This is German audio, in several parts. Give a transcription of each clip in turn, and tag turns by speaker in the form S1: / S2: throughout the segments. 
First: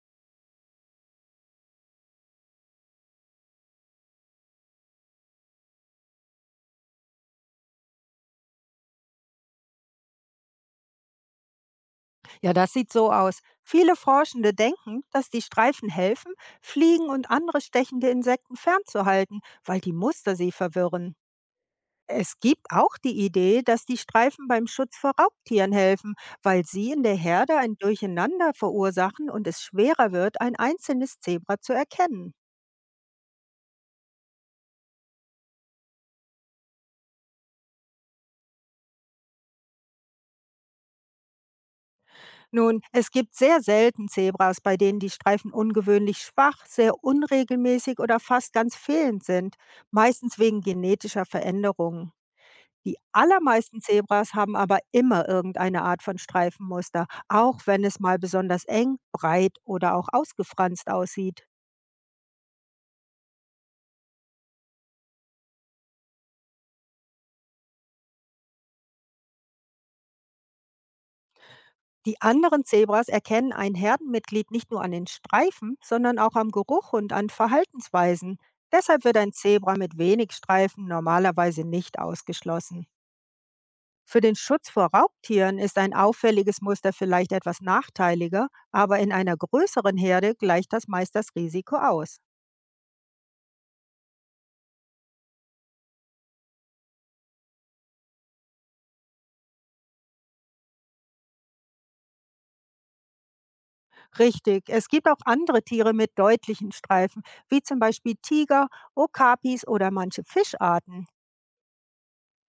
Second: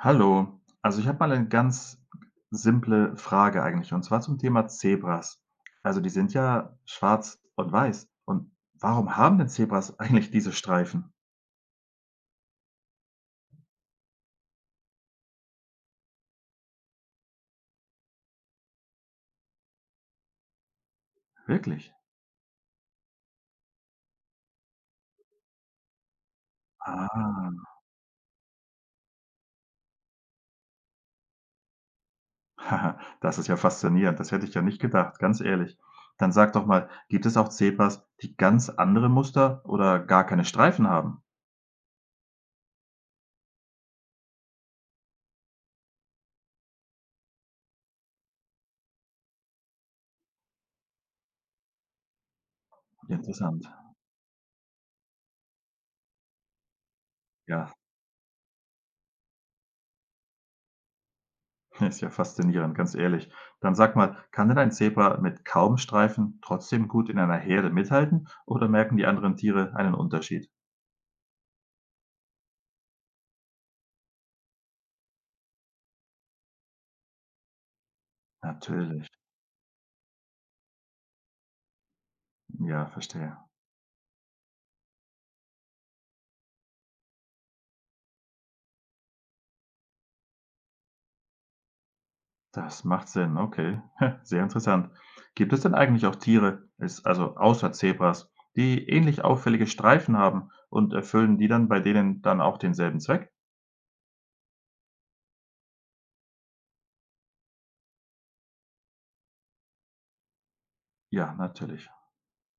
S1: Hallo, also ich habe mal eine ganz simple Frage eigentlich und zwar zum Thema Zebras. Also die sind ja schwarz und weiß. Und warum haben denn Zebras eigentlich diese Streifen?
S2: Ja, das sieht so aus. Viele Forschende denken, dass die Streifen helfen, Fliegen und andere stechende Insekten fernzuhalten, weil die Muster sie verwirren.
S1: Wirklich?
S2: Es gibt auch die Idee, dass die Streifen beim Schutz vor Raubtieren helfen, weil sie in der
S1: Ah,
S2: Herde ein Durcheinander verursachen und es schwerer wird, ein einzelnes Zebra zu erkennen.
S1: haha, das ist ja faszinierend. Das hätte ich ja nicht gedacht, ganz ehrlich. Dann sag doch mal, gibt es auch Zebras, die ganz andere Muster oder gar keine Streifen haben?
S2: Nun, es gibt sehr selten Zebras, bei denen die Streifen ungewöhnlich schwach, sehr unregelmäßig oder fast ganz fehlend sind, meistens wegen genetischer Veränderungen. Die
S1: Interessant.
S2: allermeisten Zebras haben aber immer irgendeine Art von Streifenmuster, auch
S1: Ja,
S2: wenn es mal besonders eng, breit oder auch ausgefranst aussieht.
S1: ist ja faszinierend, ganz ehrlich. Dann sag mal, kann denn ein Zebra mit kaum Streifen trotzdem gut in einer Herde mithalten oder merken die anderen Tiere einen Unterschied?
S2: Die anderen Zebras erkennen ein Herdenmitglied nicht nur an den Streifen, sondern auch am Geruch und an Verhaltensweisen. Deshalb
S1: Natürlich.
S2: wird ein Zebra mit wenig Streifen normalerweise nicht ausgeschlossen.
S1: Ja, verstehe.
S2: Für den Schutz vor Raubtieren ist ein auffälliges Muster vielleicht etwas nachteiliger, aber in einer größeren Herde gleicht das meist das Risiko aus.
S1: Das macht Sinn. Okay. Sehr interessant. Gibt es denn eigentlich auch Tiere, ist also außer Zebras, die ähnlich auffällige Streifen haben und erfüllen die dann bei denen dann auch denselben Zweck?
S2: Richtig, es gibt auch andere Tiere mit deutlichen Streifen, wie zum Beispiel Tiger, Okapis oder manche Fischarten.
S1: Ja, natürlich.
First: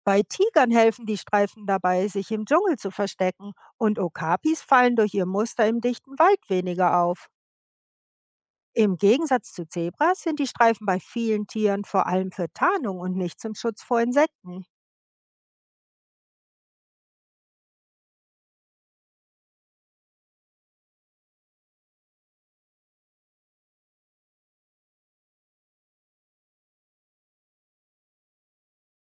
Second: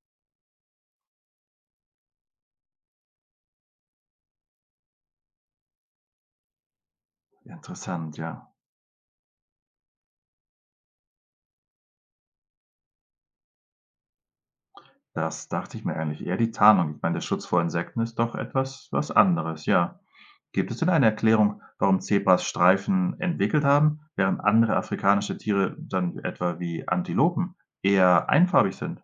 S2: Bei Tigern helfen die Streifen dabei, sich im Dschungel zu verstecken und Okapis fallen durch ihr Muster im dichten Wald weniger auf.
S1: Interessant, ja.
S2: Im Gegensatz zu Zebras sind die Streifen bei vielen Tieren vor allem für Tarnung und nicht zum Schutz vor Insekten.
S1: Das dachte ich mir eigentlich. Eher die Tarnung. Ich meine, der Schutz vor Insekten ist doch etwas was anderes, ja. Gibt es denn eine Erklärung, warum Zebras Streifen entwickelt haben, während andere afrikanische Tiere dann etwa wie Antilopen eher einfarbig sind?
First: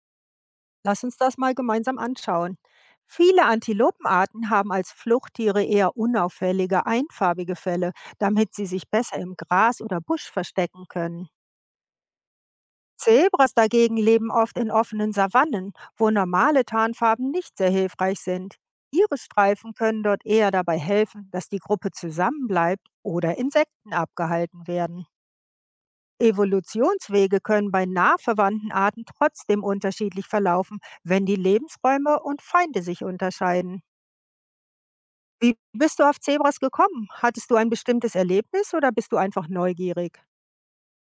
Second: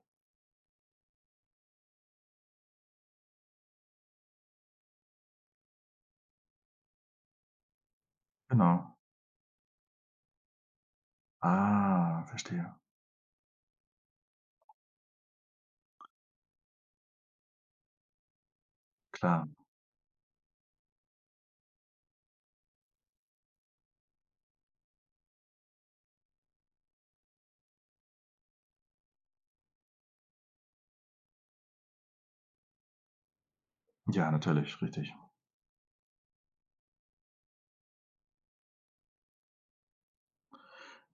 S2: Lass uns das mal gemeinsam anschauen. Viele Antilopenarten haben als Fluchttiere eher unauffällige, einfarbige Felle, damit sie sich
S1: Genau.
S2: besser im Gras oder Busch verstecken können.
S1: Ah, verstehe.
S2: Zebras dagegen leben oft in offenen Savannen, wo normale Tarnfarben nicht sehr hilfreich sind. Ihre
S1: Klar.
S2: Streifen können dort eher dabei helfen, dass die Gruppe zusammenbleibt oder Insekten abgehalten werden. Evolutionswege können bei nah verwandten Arten trotzdem unterschiedlich verlaufen, wenn die Lebensräume und Feinde sich unterscheiden.
S1: Ja, natürlich, richtig.
S2: Wie bist du auf Zebras gekommen? Hattest du ein bestimmtes Erlebnis oder bist du einfach neugierig?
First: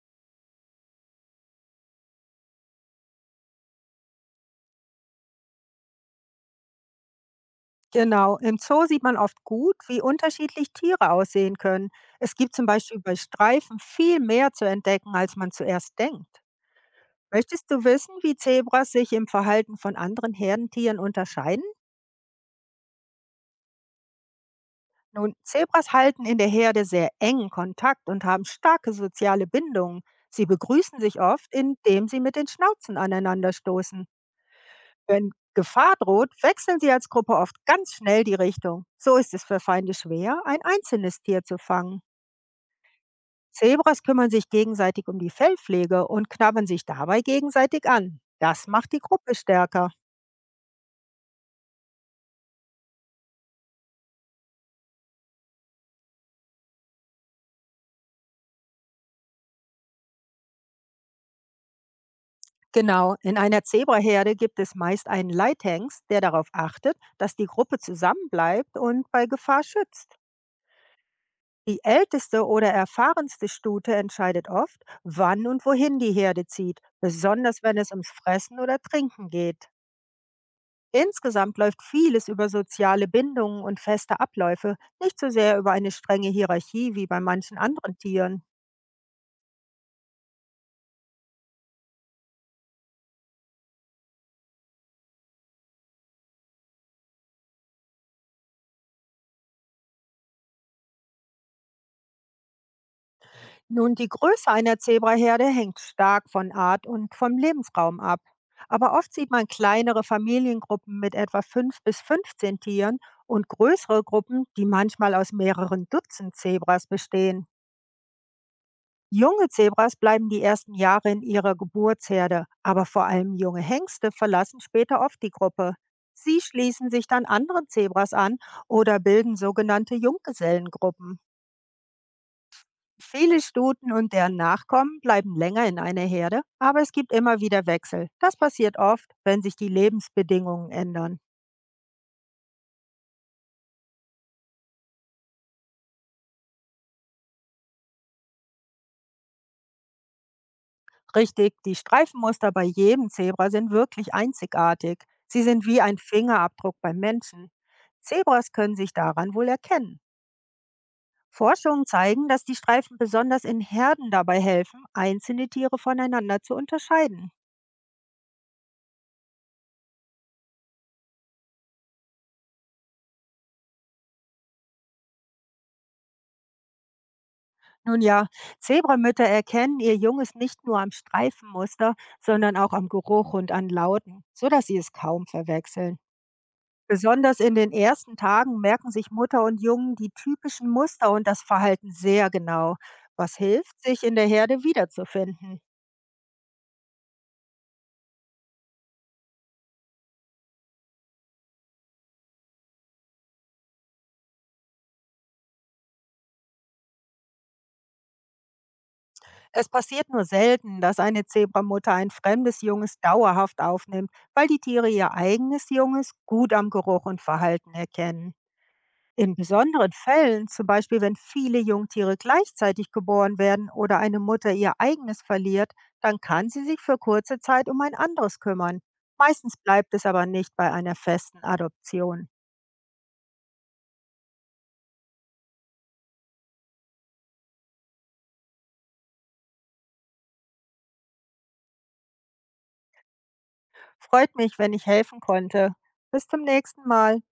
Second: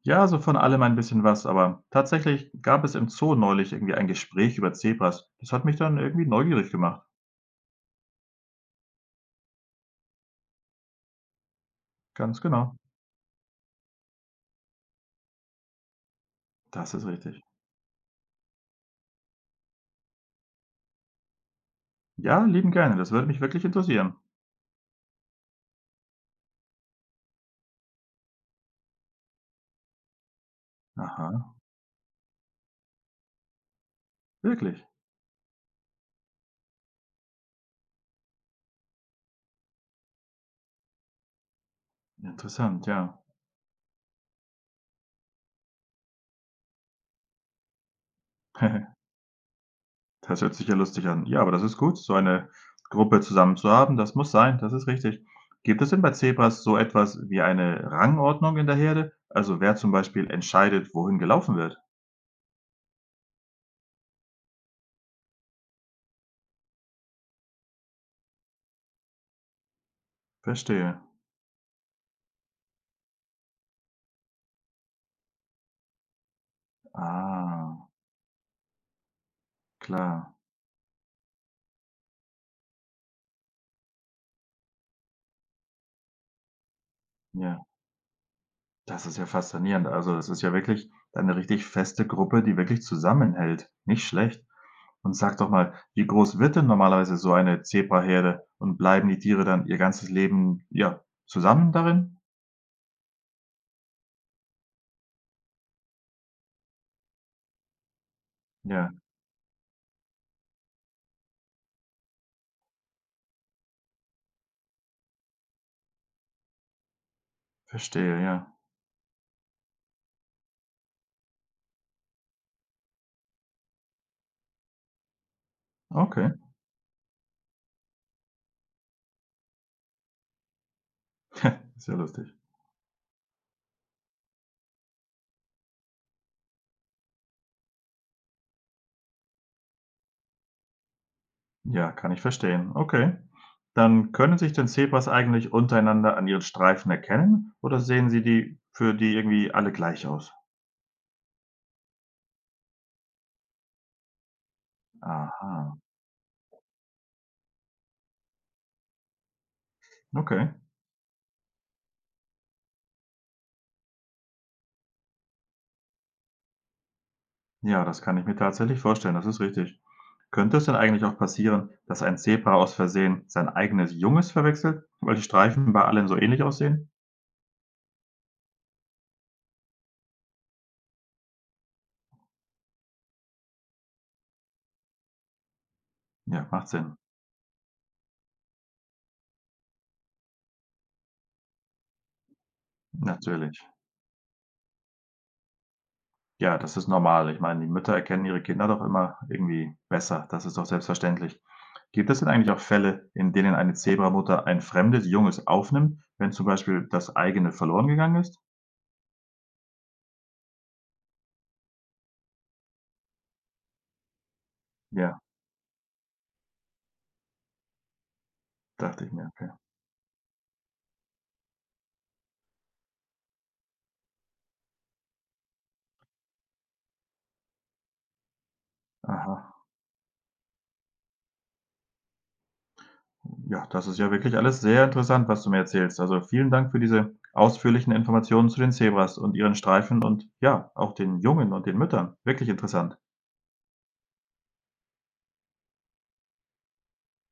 S1: Ja, so von allem ein bisschen was, aber tatsächlich gab es im Zoo neulich irgendwie ein Gespräch über Zebras. Das hat mich dann irgendwie neugierig gemacht.
S2: Genau, im Zoo sieht man oft gut, wie unterschiedlich Tiere aussehen können. Es
S1: Ganz
S2: gibt zum
S1: genau.
S2: Beispiel bei Streifen viel mehr zu entdecken, als man zuerst denkt.
S1: Das ist richtig.
S2: Möchtest du wissen, wie Zebras sich im Verhalten von anderen Herdentieren unterscheiden?
S1: Ja, lieben gerne. Das würde mich wirklich interessieren.
S2: Nun, Zebras halten in der Herde sehr engen Kontakt und haben starke soziale Bindungen. Sie begrüßen sich oft,
S1: Aha,
S2: indem sie mit den Schnauzen aneinander stoßen.
S1: wirklich.
S2: Wenn Gefahr droht, wechseln sie als Gruppe oft ganz schnell die Richtung. So ist es für Feinde schwer, ein einzelnes Tier zu fangen.
S1: Interessant, ja.
S2: Zebras kümmern sich gegenseitig um die Fellpflege und knabbern sich dabei gegenseitig an. Das macht die Gruppe stärker.
S1: Das hört sich ja lustig an. Ja, aber das ist gut, so eine Gruppe zusammen zu haben. Das muss sein, das ist richtig. Gibt es denn bei Zebras so etwas wie eine Rangordnung in der Herde? Also wer zum Beispiel entscheidet, wohin gelaufen wird?
S2: Genau, in einer Zebraherde gibt es meist einen Leithengst, der darauf achtet, dass die Gruppe zusammenbleibt und bei Gefahr schützt.
S1: Verstehe.
S2: Die älteste oder erfahrenste Stute entscheidet oft, wann und wohin die Herde zieht, besonders wenn
S1: Ah,
S2: es ums Fressen oder Trinken geht.
S1: klar.
S2: Insgesamt läuft vieles über soziale Bindungen und feste Abläufe, nicht so sehr über eine strenge Hierarchie wie bei manchen
S1: Ja,
S2: anderen Tieren.
S1: das ist ja faszinierend. Also das ist ja wirklich eine richtig feste Gruppe, die wirklich zusammenhält. Nicht schlecht. Und sag doch mal, wie groß wird denn normalerweise so eine Zebraherde und bleiben die Tiere dann ihr ganzes Leben, ja, zusammen darin?
S2: Nun, die Größe einer Zebraherde hängt stark von Art und vom Lebensraum ab. Aber
S1: Ja,
S2: oft sieht man kleinere Familiengruppen mit etwa 5 bis 15 Tieren und größere Gruppen, die manchmal aus mehreren Dutzend Zebras bestehen.
S1: verstehe, ja.
S2: Junge Zebras bleiben die ersten Jahre in ihrer Geburtsherde, aber vor allem junge Hengste verlassen später oft die Gruppe.
S1: Okay,
S2: Sie schließen sich dann anderen Zebras an oder bilden sogenannte Junggesellengruppen.
S1: sehr lustig.
S2: Viele Stuten und deren Nachkommen bleiben länger in einer Herde, aber es gibt immer wieder Wechsel. Das passiert oft, wenn sich die Lebensbedingungen ändern.
S1: Ja, kann ich verstehen. Okay. Dann können sich denn Zebras eigentlich untereinander an ihren Streifen erkennen oder sehen sie die für die irgendwie alle gleich aus?
S2: Richtig, die Streifenmuster bei jedem Zebra sind wirklich einzigartig. Sie
S1: Aha,
S2: sind wie ein Fingerabdruck beim Menschen. Zebras können sich daran wohl erkennen.
S1: okay.
S2: Forschungen zeigen, dass die Streifen besonders in Herden dabei helfen, einzelne Tiere voneinander zu unterscheiden.
S1: Ja, das kann ich mir tatsächlich vorstellen, das ist richtig. Könnte es denn eigentlich auch passieren, dass ein Zebra aus Versehen sein eigenes Junges verwechselt, weil die Streifen bei allen so ähnlich aussehen?
S2: Nun ja, Zebramütter erkennen ihr Junges nicht nur am Streifenmuster, sondern auch am Geruch und an Lauten, sodass sie es kaum verwechseln.
S1: Ja, macht Sinn.
S2: Besonders in den ersten Tagen merken sich Mutter und Jungen die typischen Muster und das Verhalten sehr genau, was
S1: Natürlich.
S2: hilft, sich in der Herde wiederzufinden.
S1: Ja, das ist normal. Ich meine, die Mütter erkennen ihre Kinder doch immer irgendwie besser. Das ist doch selbstverständlich. Gibt es denn eigentlich auch Fälle, in denen eine Zebramutter ein fremdes Junges aufnimmt, wenn zum Beispiel das eigene verloren gegangen ist?
S2: Es passiert nur selten, dass eine Zebramutter ein fremdes Junges dauerhaft aufnimmt, weil die Tiere ihr
S1: Ja,
S2: eigenes Junges gut am Geruch und Verhalten erkennen.
S1: dachte ich mir,
S2: In
S1: okay.
S2: besonderen Fällen, zum Beispiel wenn viele Jungtiere gleichzeitig geboren werden oder eine Mutter ihr eigenes verliert, dann kann sie sich für kurze Zeit um ein anderes kümmern. Meistens
S1: Aha.
S2: bleibt es aber nicht bei einer festen Adoption.
S1: Ja, das ist ja wirklich alles sehr interessant, was du mir erzählst. Also vielen Dank für diese ausführlichen Informationen zu den Zebras und ihren Streifen und ja, auch den Jungen und den Müttern. Wirklich interessant.
S2: Freut mich, wenn ich helfen konnte. Bis zum nächsten Mal.